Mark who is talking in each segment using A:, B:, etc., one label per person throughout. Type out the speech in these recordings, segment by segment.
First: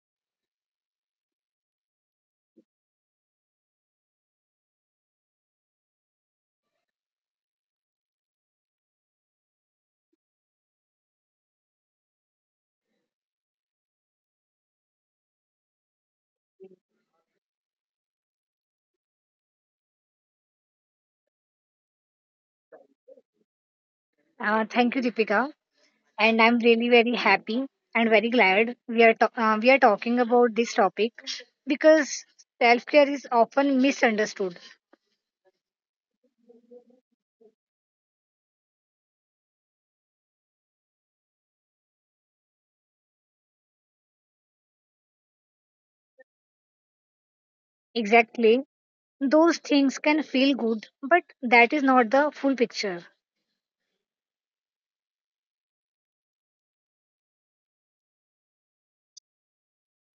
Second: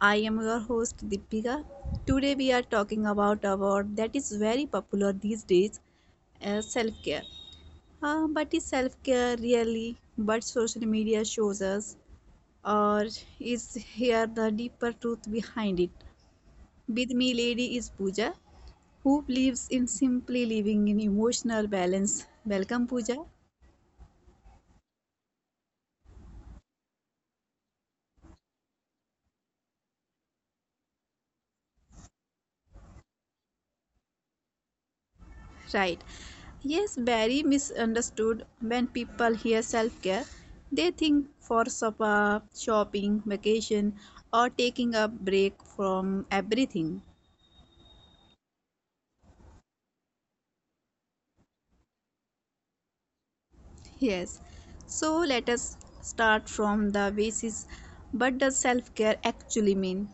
A: I am your host Deepika. Today we are talking about a word that is very popular these days, self-care. But is self-care really what social media shows us or is here the deeper truth behind it? With me lady is Pooja who believes in simply living in emotional balance. Welcome Pooja.
B: Thank you, Deepika. And I'm really very happy and very glad we are talking about this topic because self care is often misunderstood.
A: Right. Yes, very misunderstood when people hear self care. They think for spa, shopping, vacation, or taking a break from everything.
B: Exactly, those things can feel good, but that is not the full picture.
A: Yes. So let us start from the basis. What does self care actually mean?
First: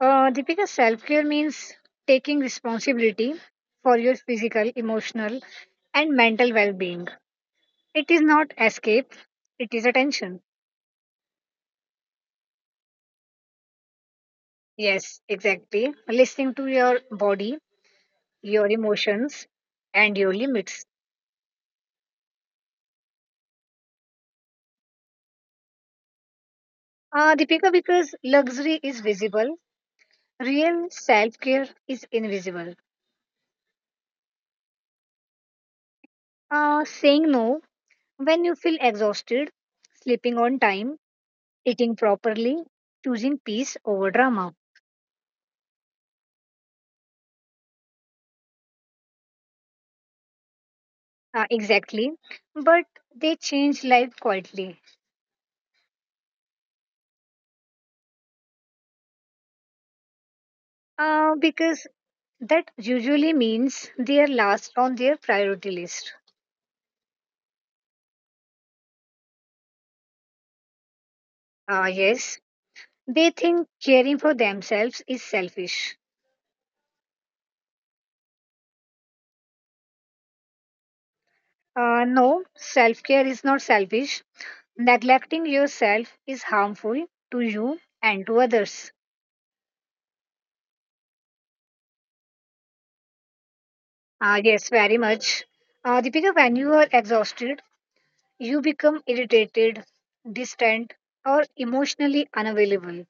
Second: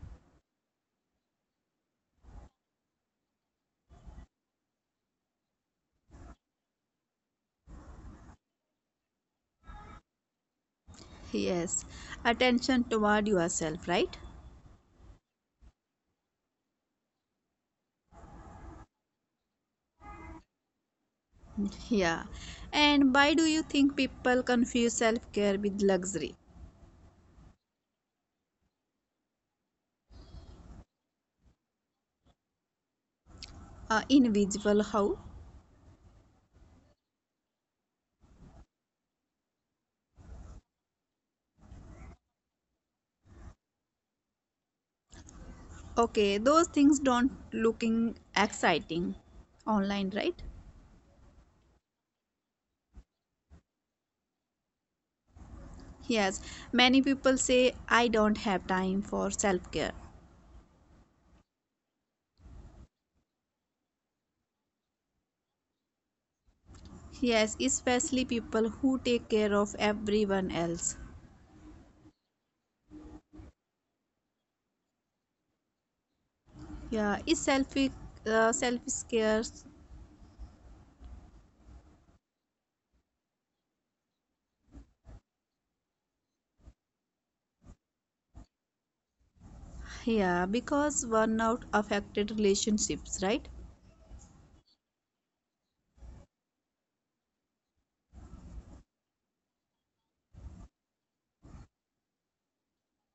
B: Deepika, self care means taking responsibility for your physical, emotional, and mental well-being. It is not escape; it is attention.
A: Yes. Attention toward yourself, right?
B: Yes, exactly. Listening to your body, your emotions, and your limits.
A: Yeah. And why do you think people confuse self care with luxury?
B: Deepika, because luxury is visible, real self care is invisible.
A: Invisible how?
B: Saying no when you feel exhausted, sleeping on time, eating properly, choosing peace over drama.
A: Okay, those things don't looking exciting online, right?
B: Exactly. But they change life quietly,
A: Yes, many people say I don't have time for self-care.
B: because that usually means they are last on their priority list.
A: Yes, especially people who take care of everyone else.
B: Yes, they think caring for themselves is selfish.
A: Yeah, is selfish self-care.
B: No, self care is not selfish. Neglecting yourself is harmful to you and to others.
A: Yeah, because burnout affected relationships, right?
B: Yes, very much. Deepika, when you are exhausted, you become irritated, distant, or emotionally unavailable.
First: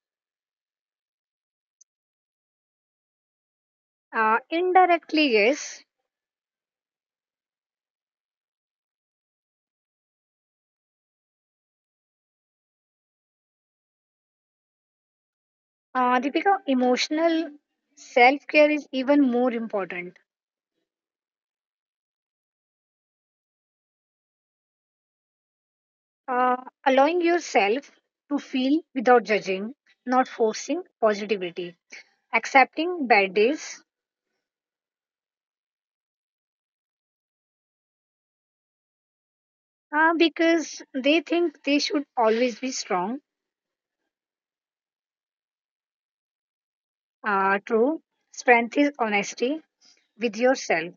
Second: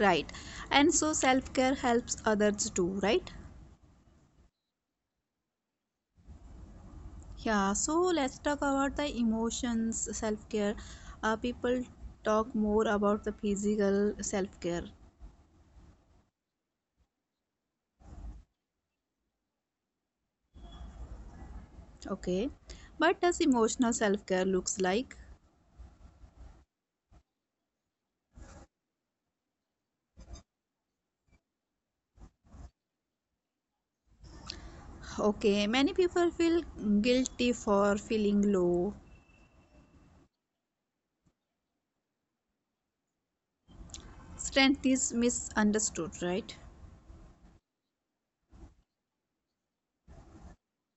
A: Right. And so self-care helps others too, right?
B: Indirectly, yes.
A: Yeah, so let's talk about the emotions self care. People talk more about the physical self care,
B: Deepika, emotional self care is even more important.
A: okay? But does emotional self care looks like?
B: Uh, Allowing yourself to feel without judging, not forcing positivity, accepting bad days.
A: Okay, many people feel guilty for feeling low.
B: Because they think they should always be strong.
A: Strength is misunderstood, right?
B: True. Strength is honesty with yourself.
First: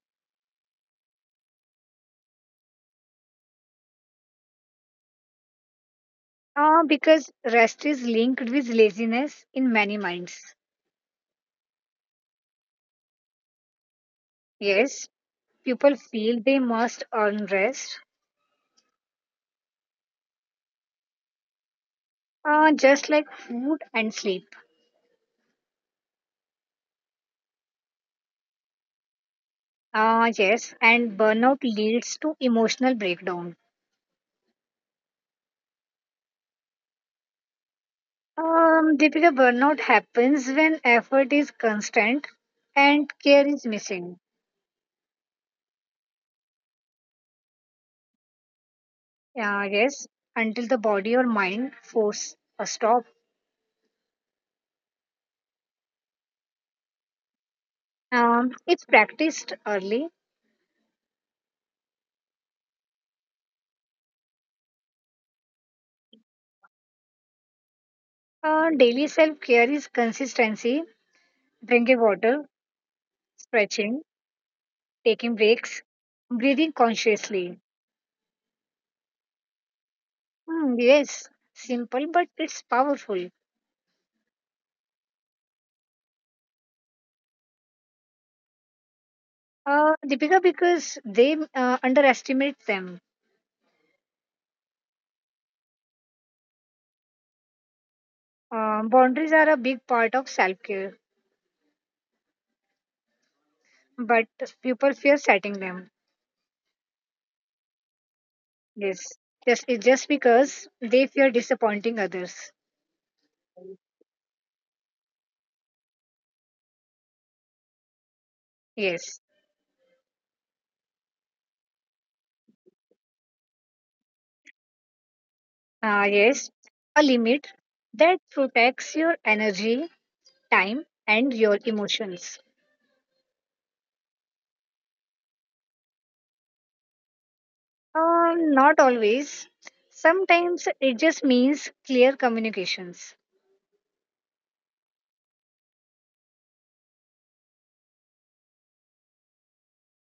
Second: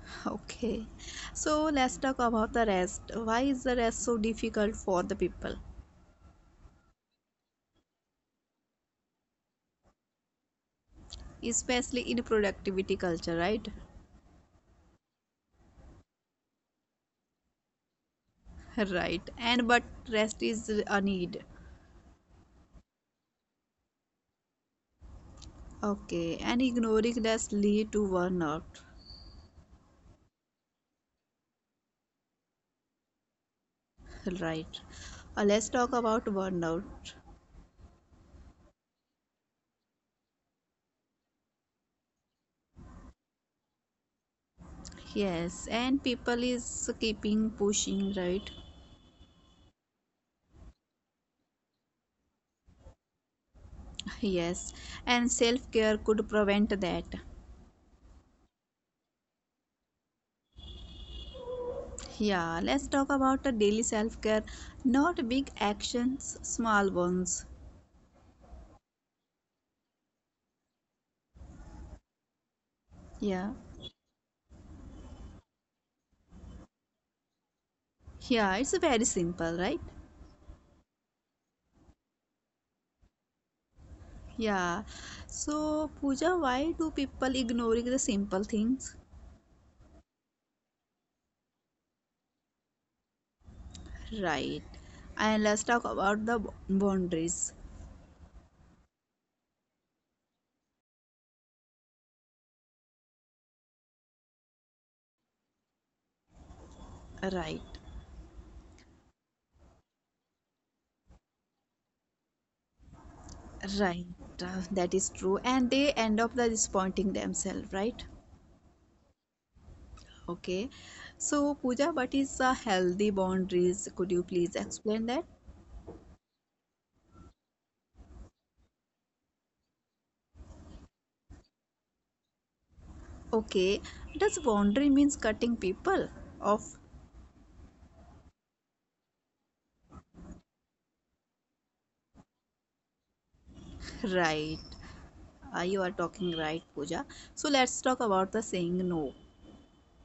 A: Okay, so let's talk about the rest. Why is the rest so difficult for the people,
B: Because rest is linked with laziness in many minds.
A: especially in productivity culture, right?
B: Yes, people feel they must earn rest,
A: Right, and but rest is a need.
B: just like food and sleep.
A: Okay, and ignoring less lead to burnout.
B: Yes, and burnout leads to emotional breakdown.
A: Right. Let's talk about burnout.
B: Deepika, burnout happens when effort is constant and care is missing.
A: Yes, and people is keeping pushing, right?
B: Yes, until the body or mind force a stop.
A: Yes, and self care could prevent that.
B: If practiced early,
A: Yeah, let's talk about the daily self care. Not big actions, small ones.
B: daily self care is consistency, drinking water,
A: Yeah,
B: stretching, taking breaks, breathing consciously.
A: yeah, it's very simple, right?
B: Hmm, yes, simple, but it's powerful.
A: Yeah. So, Pooja, why do people ignoring the simple things?
B: Deepika, because they underestimate them.
A: Right. And let's talk about the boundaries.
B: Boundaries are a big part of self care, but people fear setting them.
A: Right.
B: Yes, it's just because they fear disappointing others.
A: Right. That is true. And they end up the disappointing themselves, right?
B: Yes.
A: Okay. So, Pooja, what is a healthy boundaries? Could you please explain that?
B: Ah, yes, a limit that protects your energy, time, and your emotions.
A: Okay. Does boundary means cutting people off?
B: Not always. Sometimes it just means clear communications.
A: Right. You are talking right, Pooja. So, let's talk about the saying no.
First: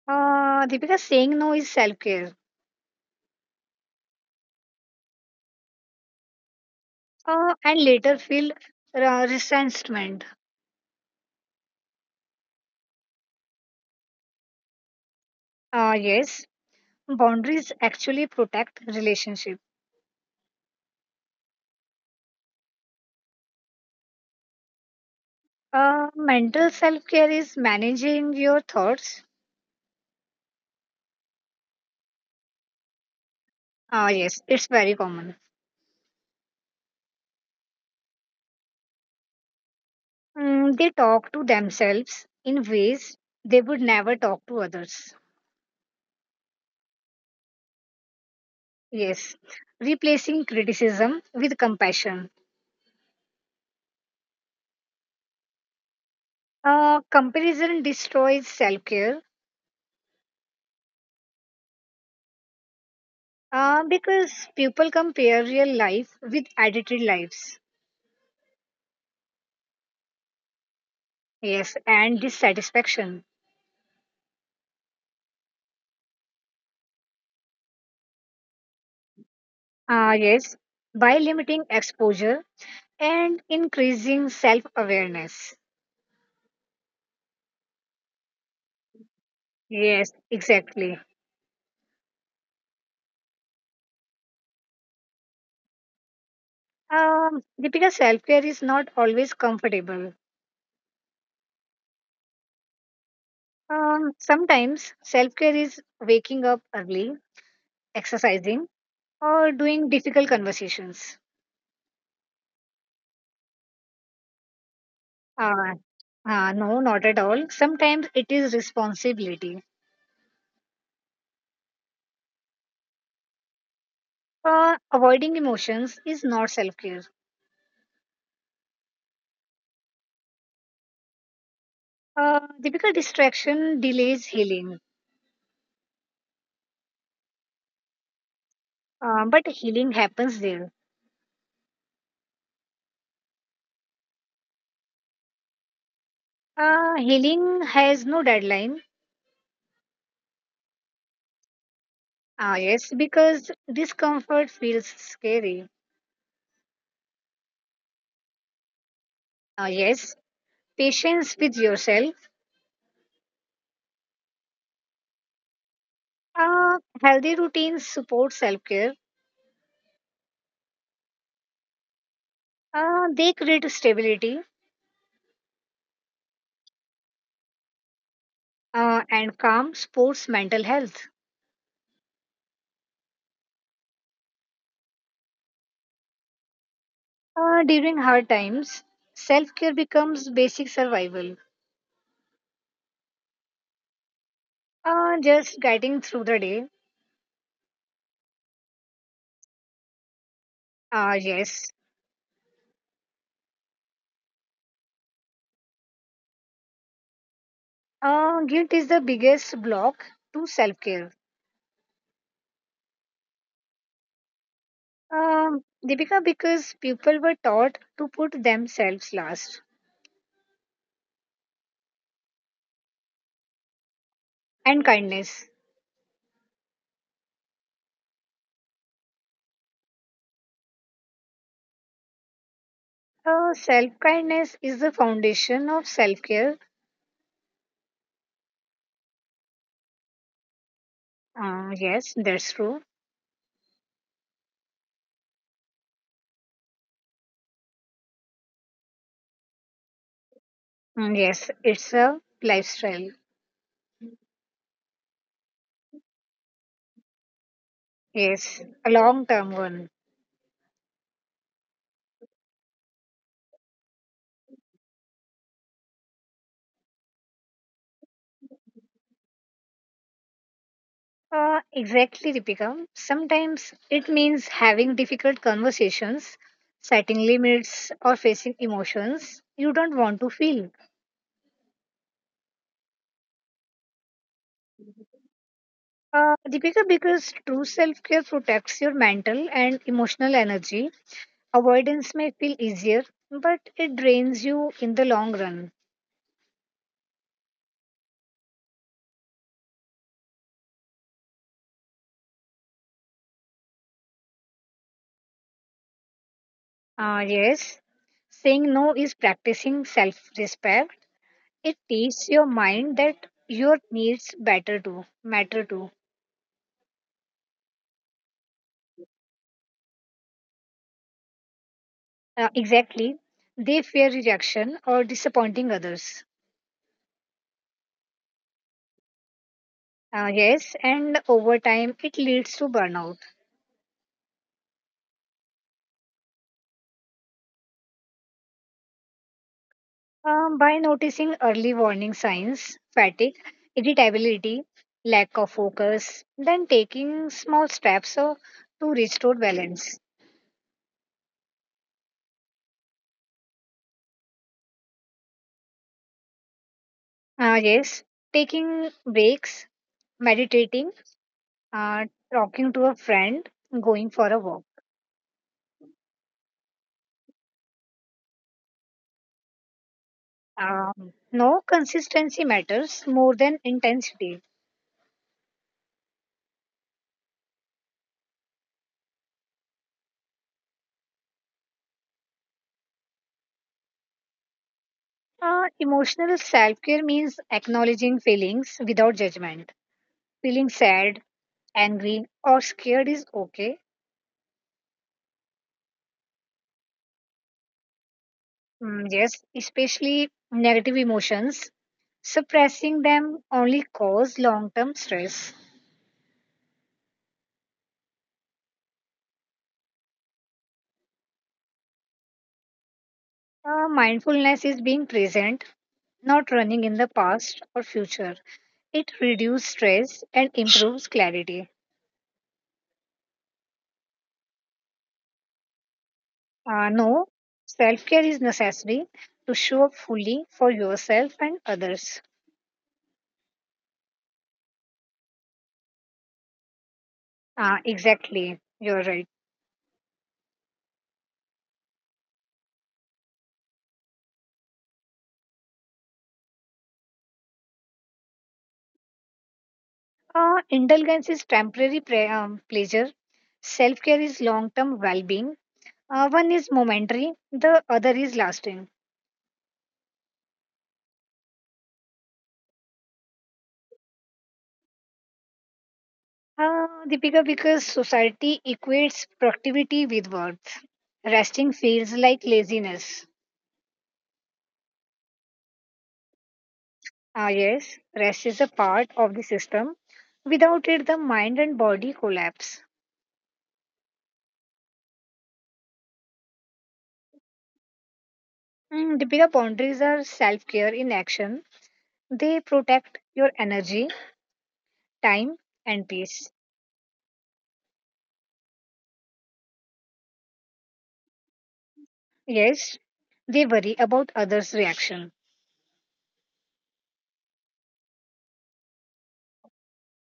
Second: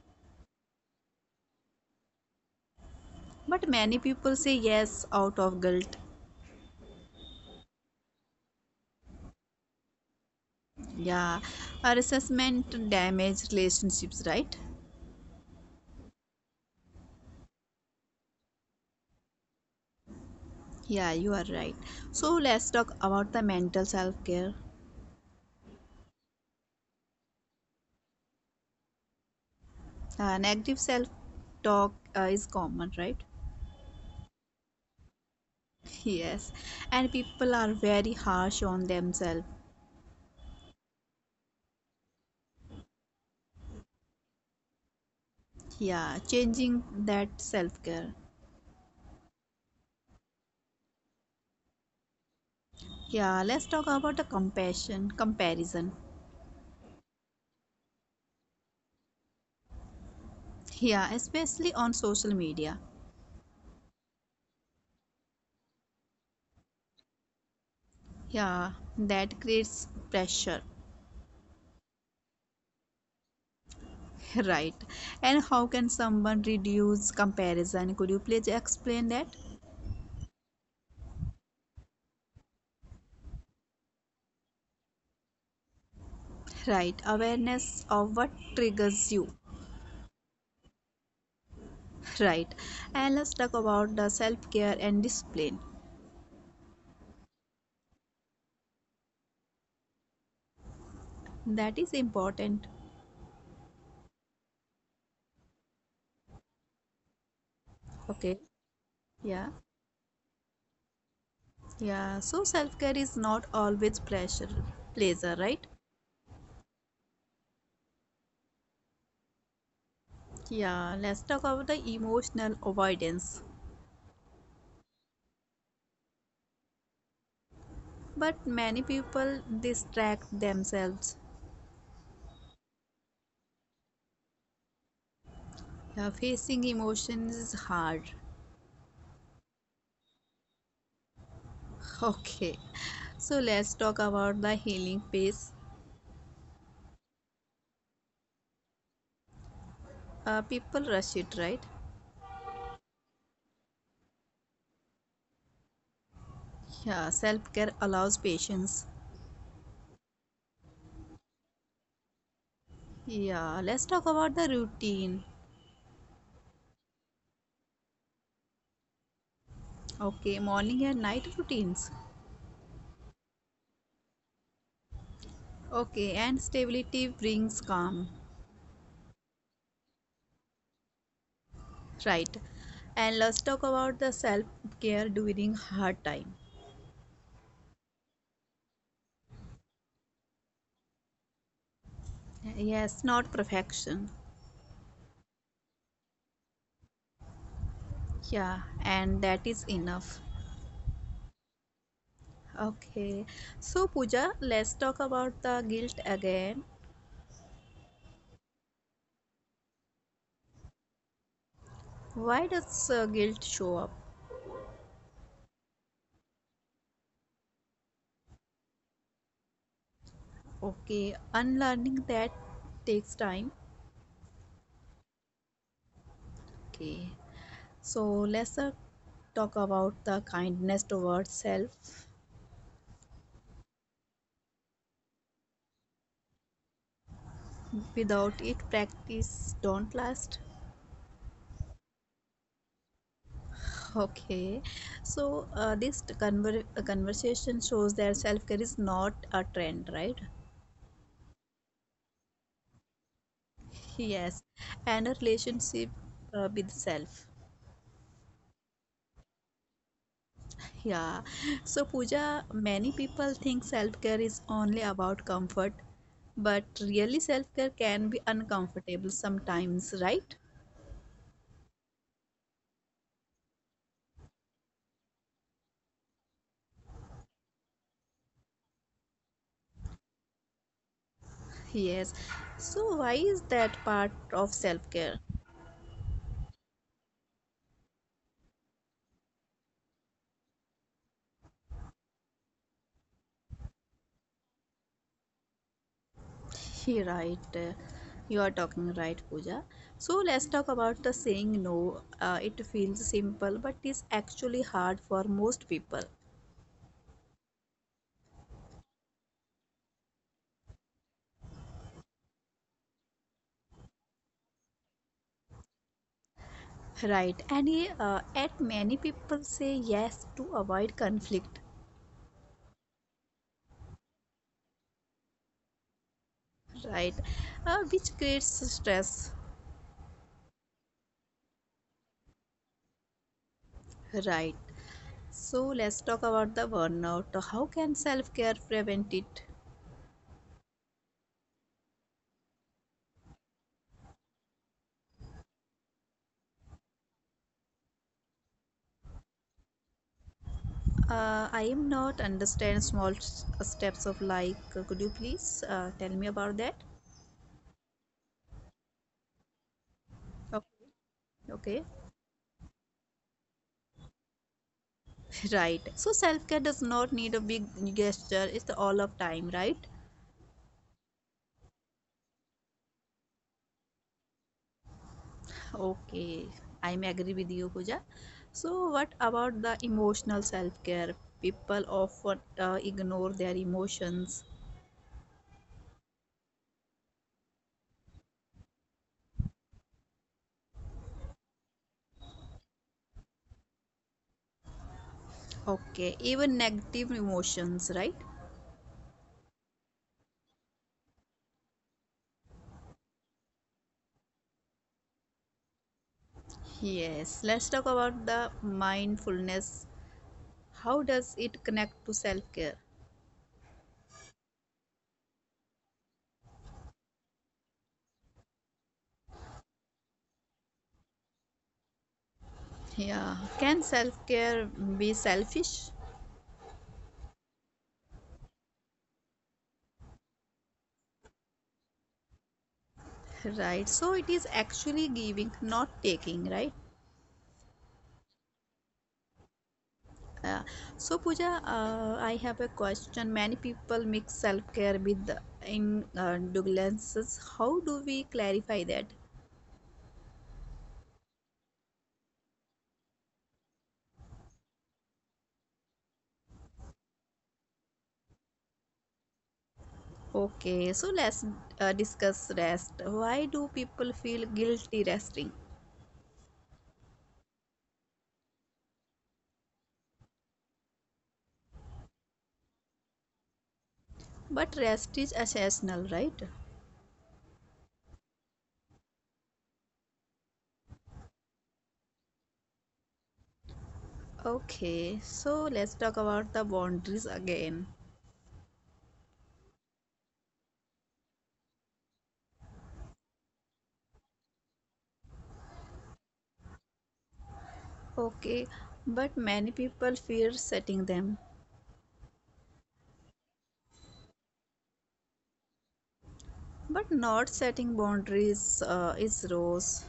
B: Deepika, saying no is self care.
A: But many people say yes out of guilt.
B: And later feel resentment.
A: Yeah. Our assessment damage relationships, right?
B: Yes, boundaries actually protect relationship.
A: Yeah, you are right. So let's talk about the mental self care.
B: Mental self care is managing your thoughts.
A: Negative self talk is common, right?
B: Ah, yes, it's very common.
A: Yes, and people are very harsh on themselves.
B: Mm, they talk to themselves in ways they would never talk to others.
A: Yeah, changing that self care.
B: Yes, replacing criticism with compassion.
A: Yeah, let's talk about the compassion, comparison.
B: Comparison destroys self care,
A: Yeah, especially on social media.
B: because people compare real life with edited lives.
A: Yeah, that creates pressure.
B: Yes, and dissatisfaction.
A: Right? And how can someone reduce comparison? Could you please explain that?
B: Yes, by limiting exposure and increasing self awareness.
A: Right, awareness of what triggers you,
B: Yes, exactly.
A: right. And let's talk about the self care and discipline.
B: Deepika, self care is not always comfortable.
A: That is important.
B: Sometimes self care is waking up early,
A: Okay.
B: exercising,
A: Yeah,
B: or doing difficult conversations.
A: yeah, so self care is not always pleasure, right.
B: Uh, no, not at all. Sometimes it is responsibility.
A: Yeah, let's talk about the emotional avoidance.
B: Avoiding emotions is not self care.
A: But many people distract themselves.
B: Typical distraction delays healing,
A: Yeah, facing emotions is hard.
B: but healing happens there.
A: Okay, so let's talk about the healing phase.
B: Healing has no deadline.
A: People rush it, right.
B: Ah, yes, because discomfort feels scary.
A: Yeah, self care allows patience.
B: Ah, yes, patience with yourself.
A: Yeah, let's talk about the routine.
B: Healthy routines support self care.
A: Okay, morning and night routines.
B: They create stability,
A: Okay, and stability brings calm.
B: and calm supports mental health.
A: Right. And let's talk about the self care during hard time.
B: During hard times, self care becomes basic survival.
A: Yes, not perfection.
B: Just getting through the day.
A: Yeah, and that is enough.
B: Yes.
A: Okay, so Pooja, let's talk about the guilt again.
B: Guilt is the biggest block to self care.
A: Why does guilt show up?
B: Um, Deepika, because people were taught to put themselves last,
A: Okay, unlearning that takes time.
B: and kindness.
A: Okay, so let's talk about the kindness towards self.
B: Self kindness is the foundation of self care.
A: Without it, practice don't last.
B: Yes, that's true.
A: Okay, so this conversation shows that self care is not a trend, right?
B: Mm, yes, it's a lifestyle.
A: Yes, and a relationship with self.
B: Yes, a long term one.
A: Yeah, so Pooja, many people think self care is only about comfort, but really, self care can be uncomfortable sometimes, right?
B: Exactly, Deepika. Sometimes it means having difficult conversations, setting limits, or facing emotions you don't want to feel.
A: Yes. So why is that part of self-care?
B: Deepika, because true self care protects your mental and emotional energy, avoidance may feel easier, but it drains you in the long run.
A: He right. You are talking right, Pooja. So let's talk about the saying no. It feels simple, but is actually hard for most people.
B: Yes, saying no is practicing self respect. It teaches your mind that your needs better to matter to.
A: Right. And at many people say yes to avoid conflict.
B: Exactly. They fear rejection or disappointing others.
A: Right. Which creates stress.
B: Yes, and over time it leads to burnout.
A: Right. So let's talk about the burnout. How can self-care prevent it?
B: By noticing early warning signs, fatigue, irritability, lack of focus, then taking small steps to restore balance.
A: I am not understand small steps of life. Could you please tell me about that?
B: Yes, taking breaks, meditating,
A: Okay. Okay,
B: uh, talking to a friend, going for a walk.
A: right. So self care does not need a big gesture. It's all of time, right?
B: No, consistency matters more than intensity.
A: Okay, I'm agree with you, Pooja. So what about the emotional self care? People often ignore their emotions.
B: Emotional self care means acknowledging feelings without judgment. Feeling sad, angry, or scared is okay.
A: Okay, even negative emotions, right?
B: Mm, yes, especially negative emotions. Suppressing them only cause long term stress.
A: Yes. Let's talk about the mindfulness. How does it connect to self care?
B: Mindfulness is being present, not running in the past or future. It reduces stress and improves clarity.
A: Yeah, can self care be selfish?
B: No, self care is necessary to show up fully for yourself and others.
A: Right, so it is actually giving, not taking, right?
B: Exactly, you're right.
A: Uh, so, Pooja, I have a question. Many people mix self care with indulgences. How do we clarify that?
B: Indulgence is temporary pleasure, self care is long term well being. One is momentary, the other is lasting.
A: Okay, so let's discuss rest. Why do people feel guilty resting?
B: Deepika, because society equates productivity with worth, resting feels like laziness.
A: But rest is essential, right?
B: Ah, yes, rest is a part of the system. Without it, the mind and body collapse.
A: Okay, so let's talk about the boundaries again.
B: Mm, Deepika, boundaries are self care in action. They protect your energy, time, and peace.
A: Okay, but many people fear setting them.
B: Yes, they worry about others' reaction.
A: But not setting boundaries is rose.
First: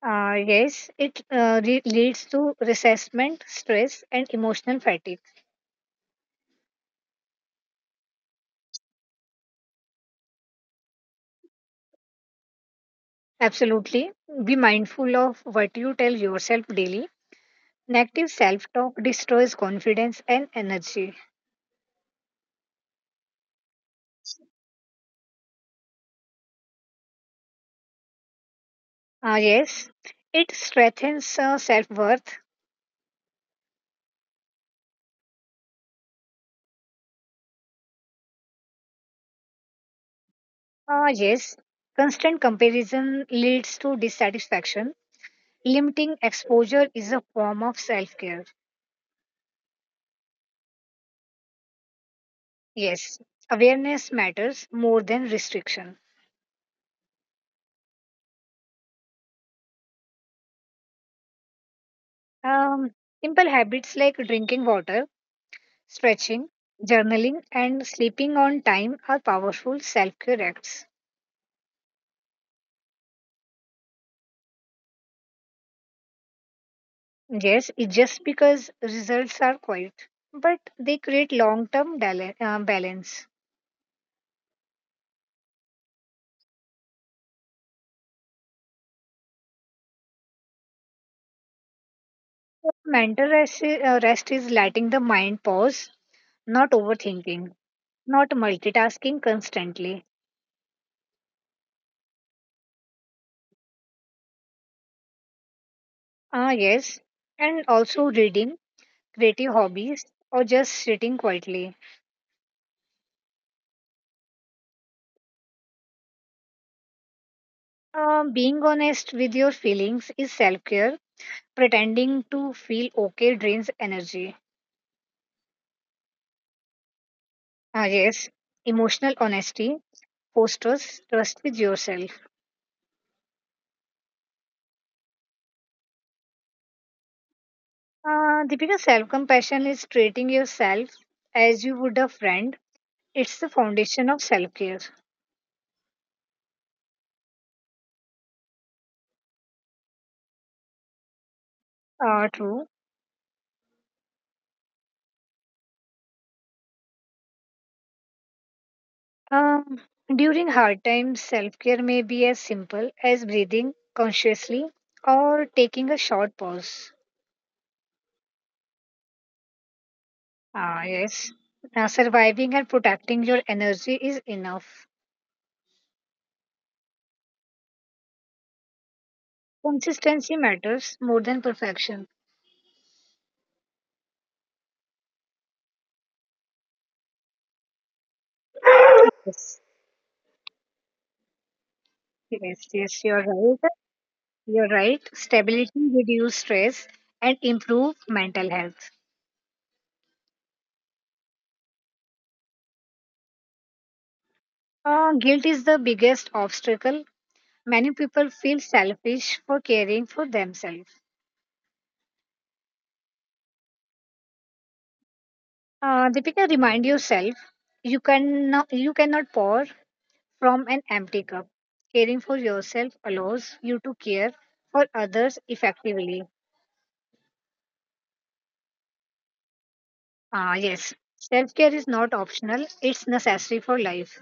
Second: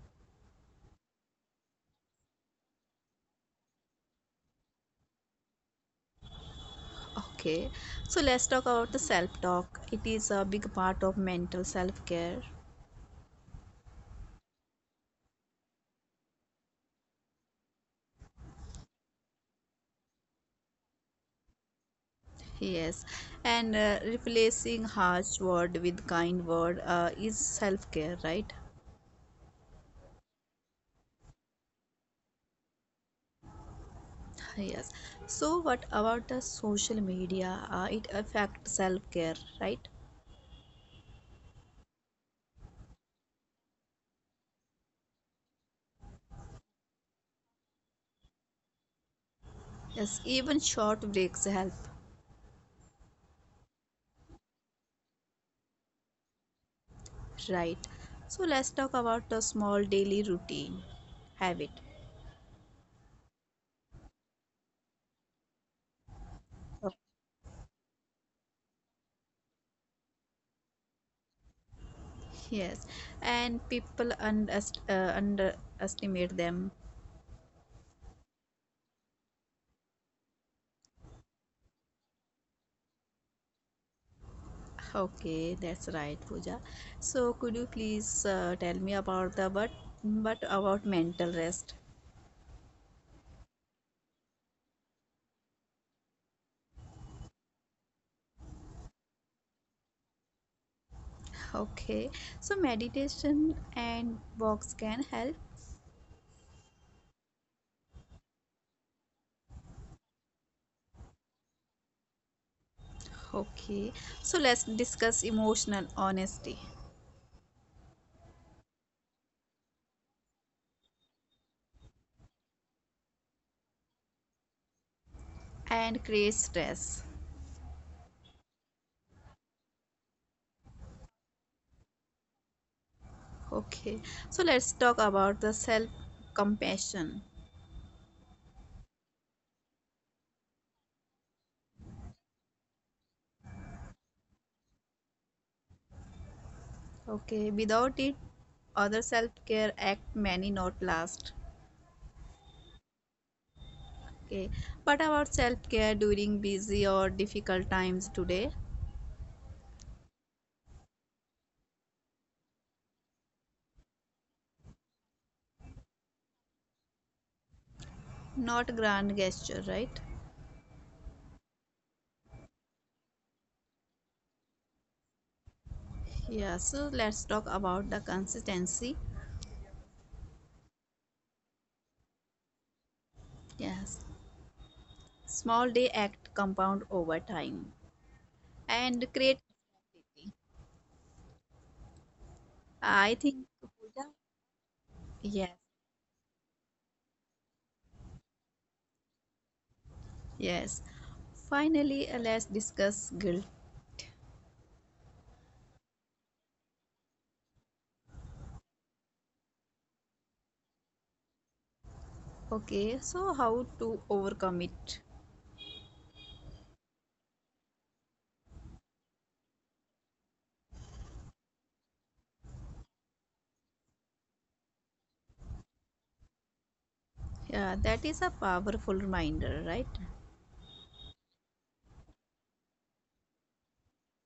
B: Yes, it leads to resentment, stress, and emotional fatigue.
A: Okay, so let's talk about the self talk. It is a big part of mental self care.
B: Absolutely. Be mindful of what you tell yourself daily. Negative self talk destroys confidence and energy.
A: Yes, and replacing harsh word with kind word is self care, right?
B: Yes, it strengthens self worth.
A: Yes. So what about the social media? It affects self care, right?
B: Ah, yes, constant comparison leads to dissatisfaction. Limiting exposure is a form of self care.
A: Yes, even short breaks help.
B: Yes, awareness matters more than restriction.
A: Right. So let's talk about the small daily routine habit.
B: Um, Simple habits like drinking water, stretching, journaling, and sleeping on time are powerful self care acts.
A: Yes, and people underestimate them.
B: Yes, it's just because results are quiet, but they create long term balance.
A: Okay, that's right, Pooja. So could you please tell me about the what but about mental rest?
B: Rest is letting the mind pause, not overthinking. Not multitasking constantly.
A: Okay, so meditation and walks can help.
B: Ah, yes. And also reading, creative hobbies, or just sitting quietly.
A: Okay, so let's discuss emotional honesty
B: Being honest with your feelings is self care. Pretending to feel okay drains energy.
A: and create stress.
B: Ah, yes. Emotional honesty fosters trust with yourself.
A: Okay, so let's talk about the self compassion.
B: Deepika, self compassion is treating yourself as you would a friend. It's the foundation of self care.
A: Okay, without it, other self-care act many not last.
B: Ah, true.
A: Okay, but about self-care during busy or difficult times today?
B: Um, During hard times, self care may be as simple as breathing consciously or taking a short pause.
A: Not grand gesture, right?
B: Ah, yes. Now, surviving and protecting your energy is enough.
A: Yeah, so let's talk about the consistency.
B: Consistency matters more than perfection.
A: Yes, small day act compound over time and create.
B: Yes, yes, yes,
A: I
B: you're
A: think
B: right. You're right.
A: yes,
B: Stability reduce stress and improve mental health.
A: yes. Finally, let's discuss guilt.
B: Guilt is the biggest obstacle. Many people feel selfish for caring for themselves.
A: Okay, so how to overcome it?
B: Deepika, remind yourself you can no, you cannot pour from an empty cup. Caring for yourself allows you to care for others effectively.
A: Yeah, that is a powerful reminder, right?
B: Ah, yes. Self care is not optional; it's necessary for life.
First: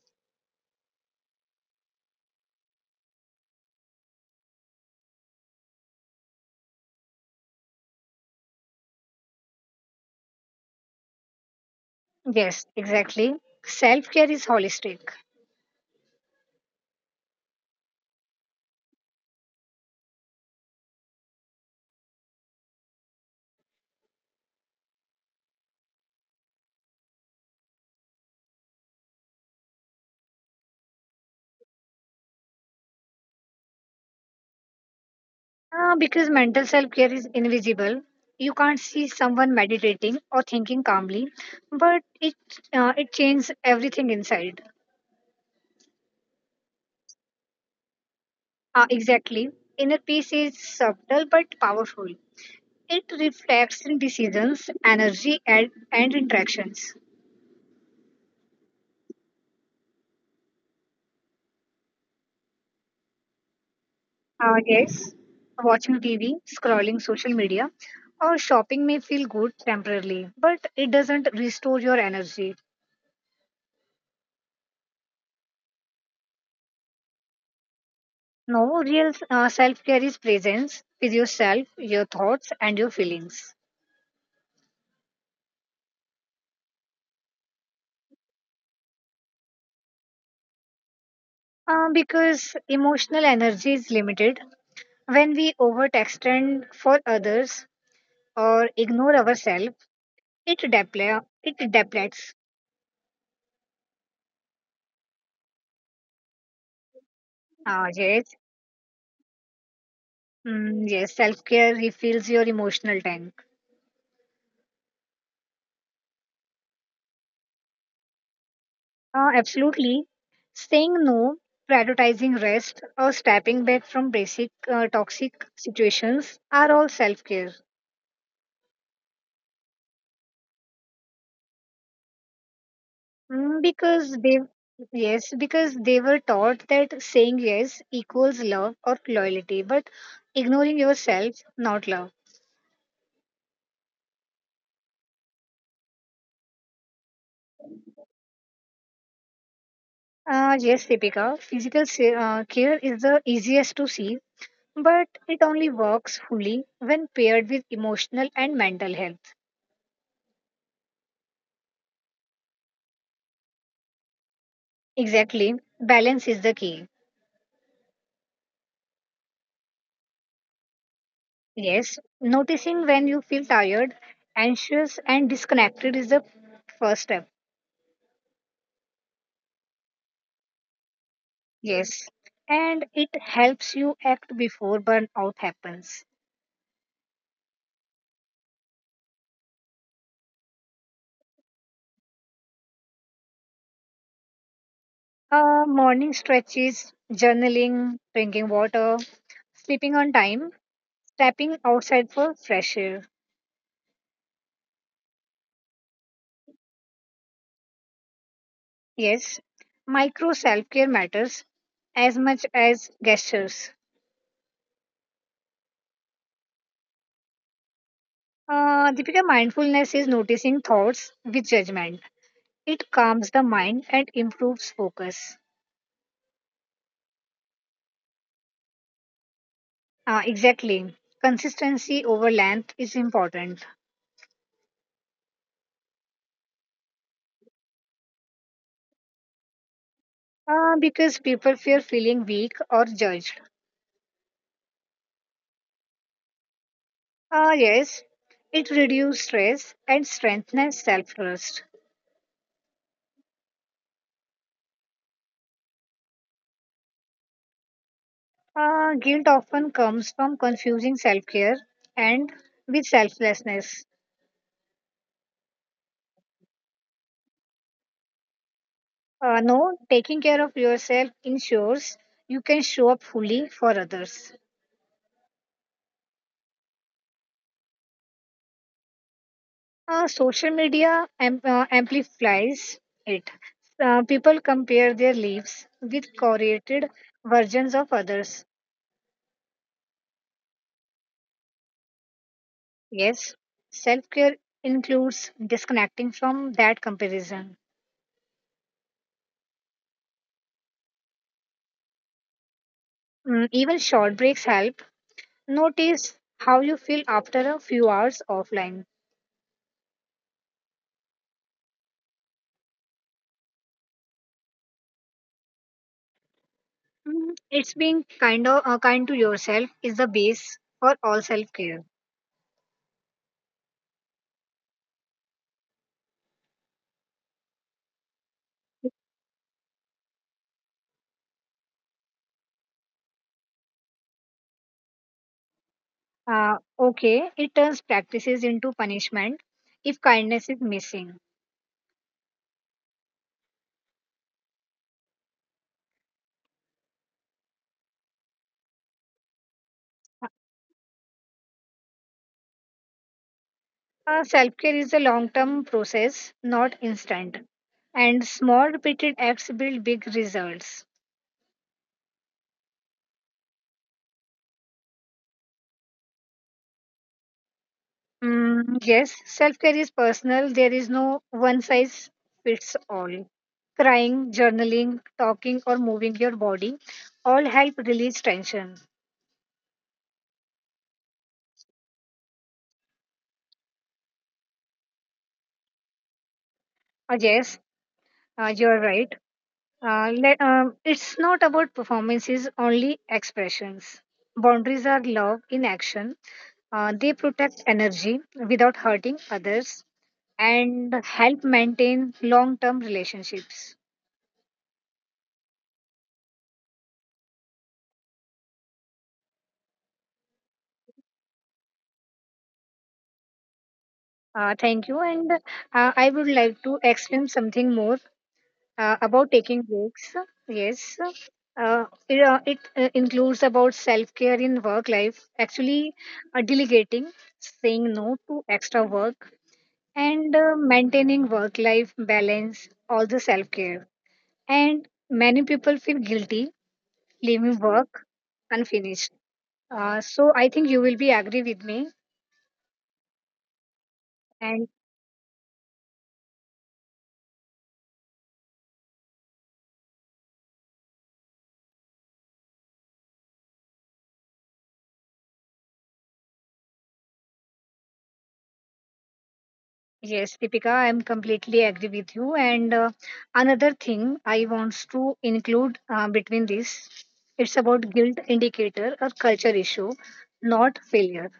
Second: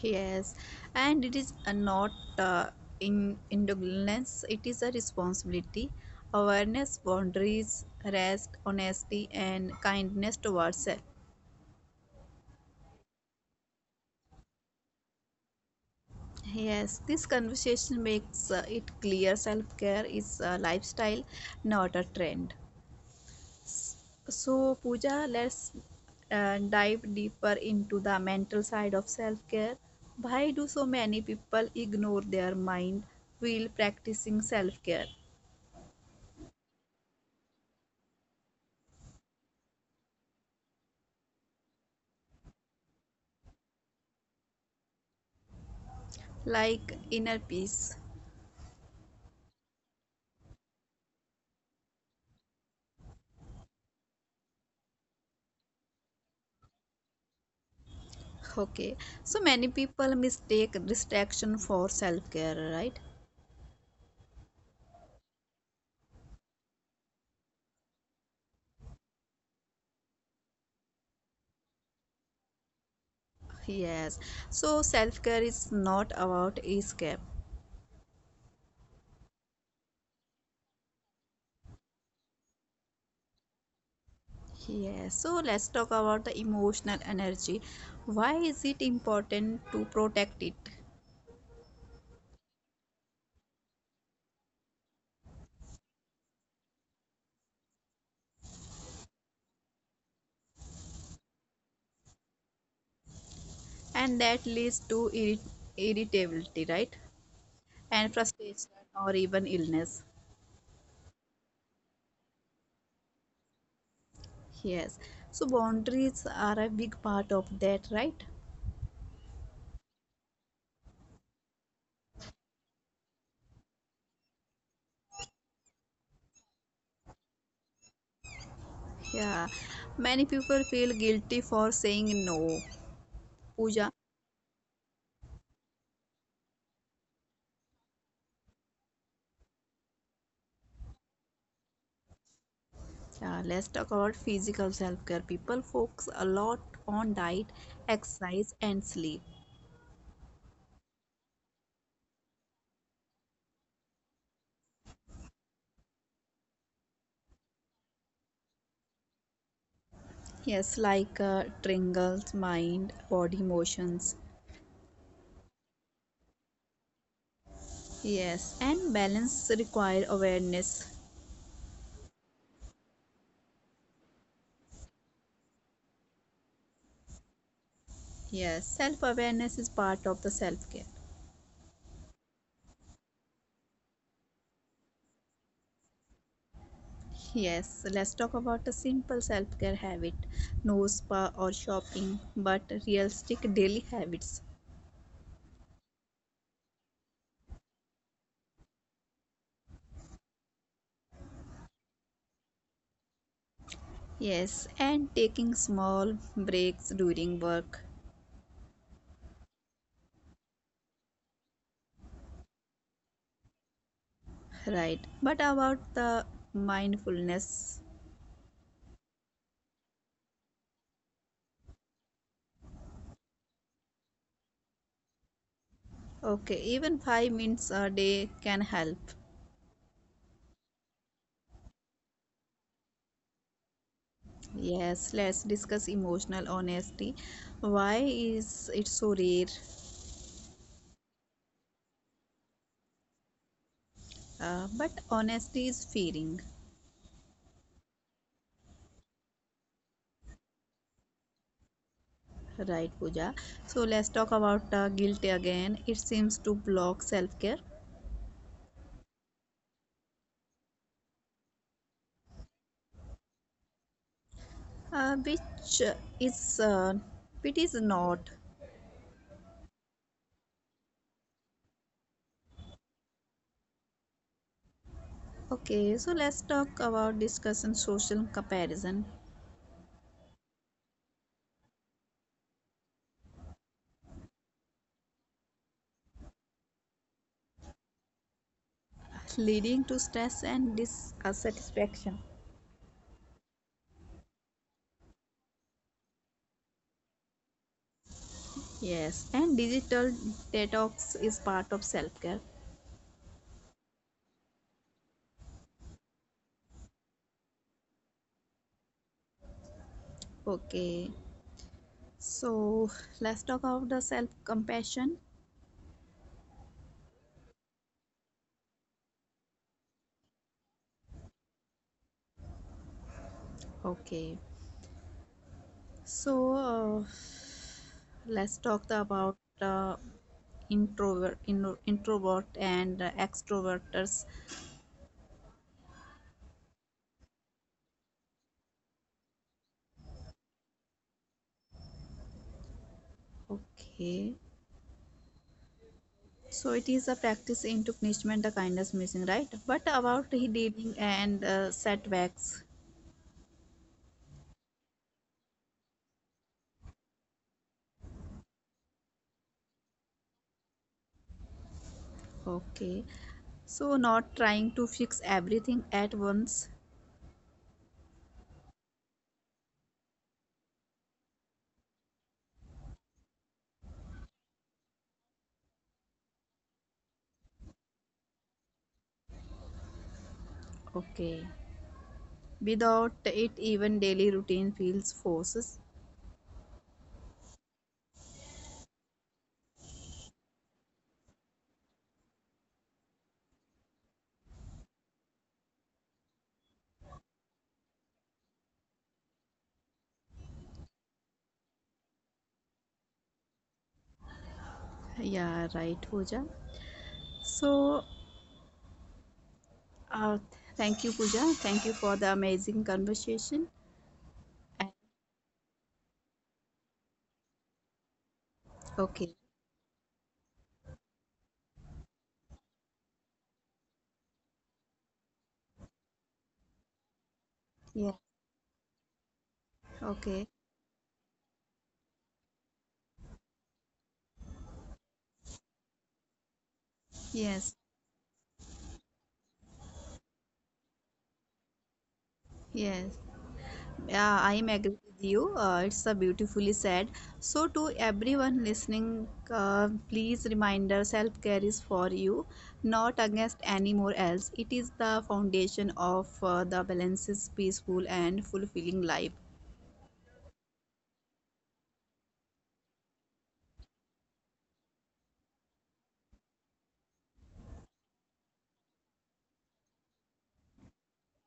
A: Yes, and it is a not uh, in indulgence, it is a responsibility. Awareness, boundaries, rest, honesty, and kindness towards self.
B: Yes, exactly. Self care is holistic.
A: Yes, this conversation makes it clear self care is a lifestyle, not a trend. So, Pooja, let's dive deeper into the mental side of self care. Why do so many people ignore their mind while practicing self care?
B: Because mental self care is invisible. You can't see someone meditating or thinking calmly, but it changes everything inside.
A: Like inner peace.
B: Exactly. Inner peace is subtle but powerful. It reflects in decisions, energy, and interactions.
A: Okay, so many people mistake distraction for self care, right?
B: Yes, watching TV, scrolling social media, or shopping may feel good temporarily, but it doesn't restore your energy.
A: Yes, so self care is not about escape.
B: No, real self care is presence with yourself, your thoughts, and your feelings.
A: Yes, so let's talk about the emotional energy. Why is it important to protect it?
B: Because emotional energy is limited when we overextend for others or ignore ourselves. It depletes. It depletes.
A: And that leads to irritability, right, and
B: Yes.
A: frustration or even illness.
B: Mm, yes. Self care refills your emotional tank.
A: Yes, so boundaries are a big part of that, right.
B: Absolutely. Saying no, prioritizing rest, or stepping back from basic toxic situations are all self care.
A: Yeah, many people feel guilty for saying no.
B: Mm,
A: Pooja,
B: because they, yes, because they were taught that saying yes equals love or loyalty, but ignoring yourself, not love.
A: yeah, let's talk about physical self care. People focus a lot on diet, exercise, and sleep.
B: Yes, Deepika, physical care is the easiest to see. But it only works fully when paired with emotional and mental health.
A: Yes, like triangles, mind, body motions.
B: Exactly, balance is the key.
A: Yes, and balance require awareness.
B: Yes, noticing when you feel tired, anxious, and disconnected is the first step.
A: Yes, self awareness is part of the self care.
B: Yes, and it helps you act before burnout happens.
A: Yes, let's talk about a simple self care habit, no spa or shopping, but realistic daily habits.
B: Morning stretches, journaling, drinking water, sleeping on time, stepping outside for fresh air.
A: Yes, and taking small breaks during work.
B: Yes, micro self care matters as much as gestures.
A: Right. But about the mindfulness.
B: Deepika, mindfulness is noticing thoughts with judgment. It calms the mind and improves focus.
A: Okay, even 5 minutes a day can help.
B: Exactly. Consistency over length is important,
A: Yes, let's discuss emotional honesty. Why is it so rare?
B: because people fear feeling weak or judged.
A: But honesty is fearing.
B: Yes, it reduces stress and strengthens self trust.
A: Right, Pooja. So let's talk about guilt again. It seems to block self care,
B: Guilt often comes from confusing self care and with selflessness.
A: which is it is not.
B: No, taking care of yourself ensures you can show up fully for others.
A: Okay, so let's talk about discussing social comparison
B: Social media amplifies it. People compare their lives with curated versions of others.
A: leading to stress and dissatisfaction.
B: Yes, self care includes disconnecting from that comparison.
A: Yes, and digital detox is part of self care.
B: Mm, even short breaks help. Notice how you feel after a few hours offline.
A: Okay, so let's talk about the self compassion.
B: Mm, it's being kind to yourself is the base for all self care.
A: Okay, so let's talk about uh, introvert and extroverters.
B: Okay, it turns practices into punishment if kindness is missing.
A: Okay, so it is a practice in to punishment, the kindness missing, right? But about the and setbacks,
B: Self care is a long term process, not instant. And small repeated acts build big results.
A: okay. So not trying to fix everything at once,
B: Mm, yes, self care is personal. There is no one size fits all. Crying, journaling, talking, or moving your body all help release tension.
A: okay. Without it even daily routine feels forces.
B: Yes, you're right. It's not about performances, only expressions. Boundaries are love in action. They protect energy without hurting others and help maintain long term relationships.
A: Yeah, right, Pooja. So uh, thank you, Pooja. Thank you for the amazing conversation. And-
B: Thank you. And I would like to explain something more
A: Okay.
B: about taking breaks. Yes. It includes about self care in work life, actually, delegating, saying
A: Yeah.
B: no to extra work, and
A: Okay.
B: uh, maintaining work life balance, all the self care. And many people feel guilty leaving
A: Yes.
B: work unfinished. So I think you will be agree with me.
A: Yes. Yeah, I am
B: And
A: agree with you. It's a beautifully said. So, to everyone listening, please reminder self care is for you, not against anymore else. It is the foundation of the balances, peaceful, and fulfilling life.
B: yes, Deepika, I'm completely agree with you. And another thing I wants to include between this, it's about guilt indicator or culture issue, not failure.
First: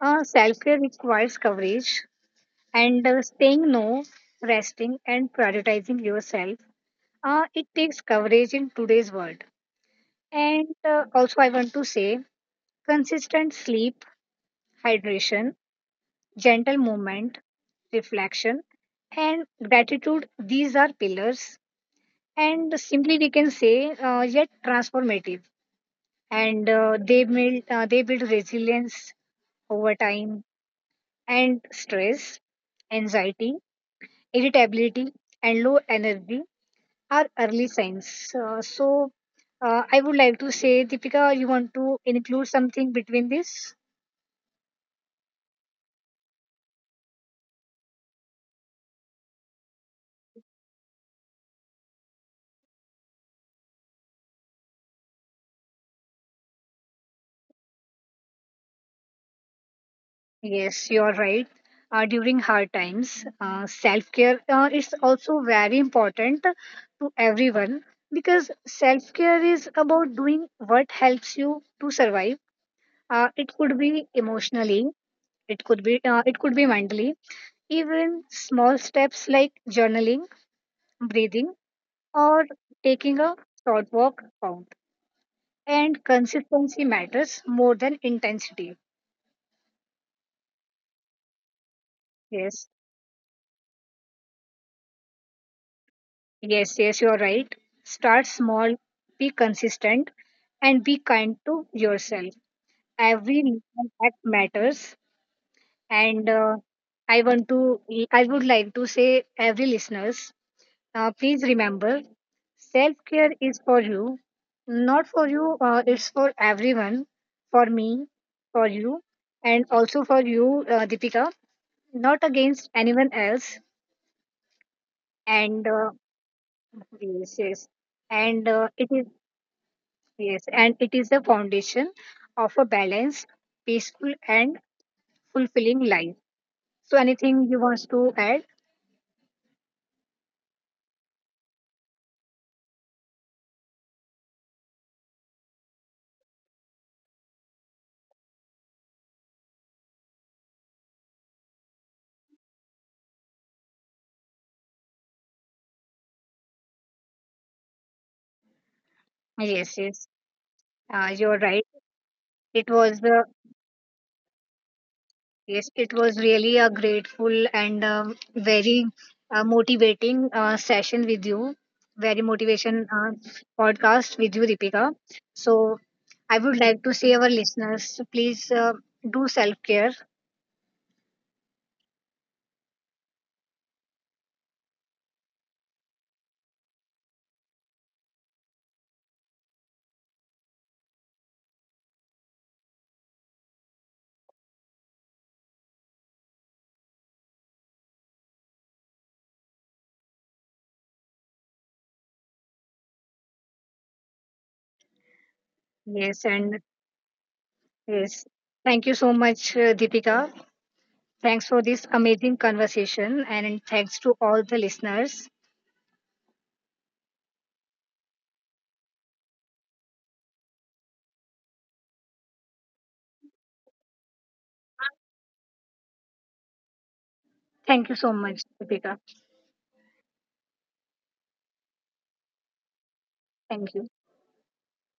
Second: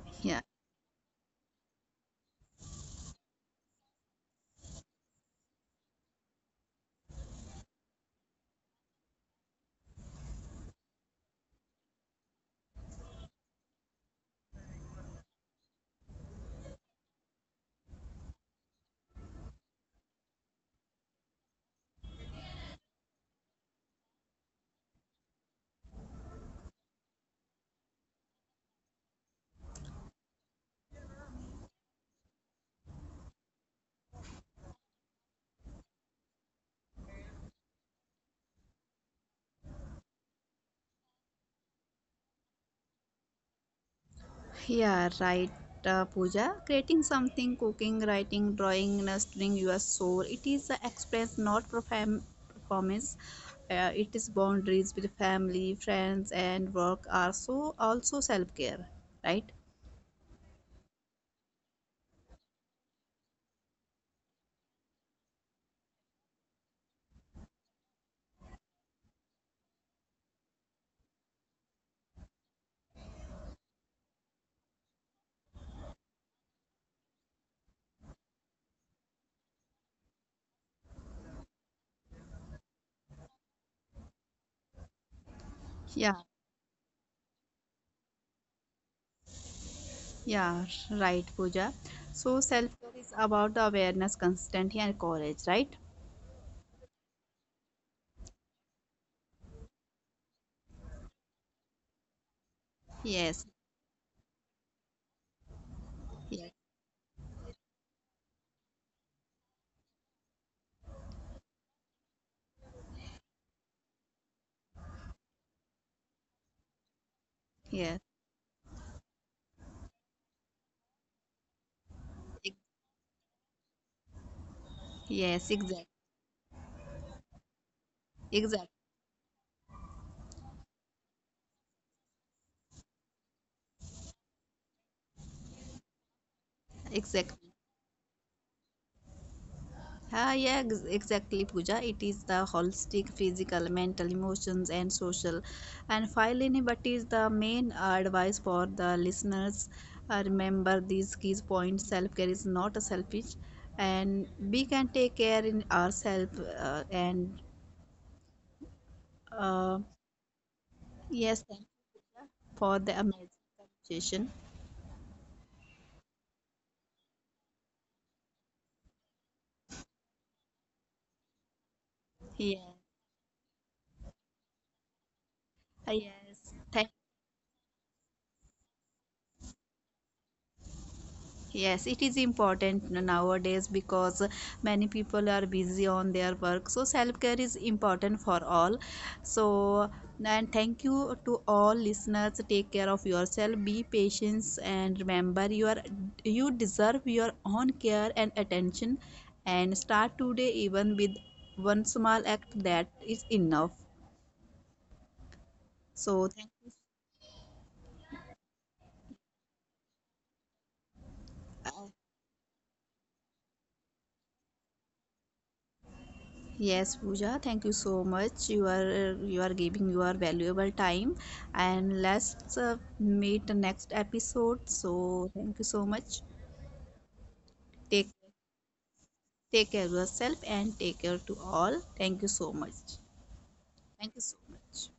A: Yeah.
B: Self-care requires coverage and saying no, resting and prioritizing yourself. It takes coverage in today's world. And also I want to say consistent sleep, hydration, gentle movement, reflection, and gratitude. These are pillars, and simply we can say, yet transformative. And they build resilience over time, and stress, anxiety, irritability, and low energy are early signs. So, I would like to say, Deepika, you want to include something between this?
A: Yeah, right, Pooja. Creating something, cooking, writing, drawing, nurturing your soul. It is the express, not performance. It is boundaries with family, friends, and work are so also self care, right?
B: Yes, you're right. During hard times, self care is also very important to everyone because self care is about doing what helps you to survive. It could be emotionally, it could be mentally. Even small steps like journaling, breathing, or taking a short walk count. And
A: Yeah,
B: consistency matters more than intensity.
A: yeah, right, Pooja. So
B: Yes.
A: self care is about the awareness, consistency, and courage, right?
B: Yes, yes, you're right. Start small, be consistent, and be kind to yourself. Every
A: Yes,
B: little act matters. And
A: yes,
B: I want to, I would like to say, every listeners, please remember, self care is for you, not for you. It's for everyone, for
A: yes,
B: me, for you, and also for you, Deepika. Not
A: ex-
B: against anyone else.
A: yes,
B: And
A: exactly,
B: yes, yes and
A: exactly,
B: it is Yes, and it is the foundation of a balanced, peaceful, and fulfilling life. So, anything
A: exactly.
B: you want to add?
A: Ah, yeah, exactly, Pooja. It is the holistic physical, mental, emotions, and social. And finally, but is the main advice for the listeners. Remember these key points: self care is not a selfish, and we can take care in ourselves. And uh,
B: Yes, yes,
A: yes,
B: you're
A: thank you
B: right.
A: for
B: It
A: the
B: was uh,
A: amazing session.
B: yes, it was really a grateful and very motivating session with you. Very
A: Yeah,
B: motivation podcast with you, Deepika. So,
A: ah,
B: I
A: yes,
B: would
A: thank.
B: like to say our listeners, please do self care.
A: Yes, it is important nowadays because many people are busy on their work. So self-care is important for all. So and thank you to all listeners. Take care of yourself, be patient and remember you deserve your own care and attention and start today even with one small act that is enough.
B: Yes,
A: So thank
B: and
A: you.
B: yes, thank you so much, Deepika. Thanks for this amazing conversation and thanks to all the listeners.
A: Yes, Pooja, thank you so much. You are giving your valuable time, and let's meet the next episode. So thank you so much.
B: Thank you so
A: Take
B: much, Deepika.
A: take care of yourself and take care to all. Thank you so much.
B: Thank you.
A: Thank you so much.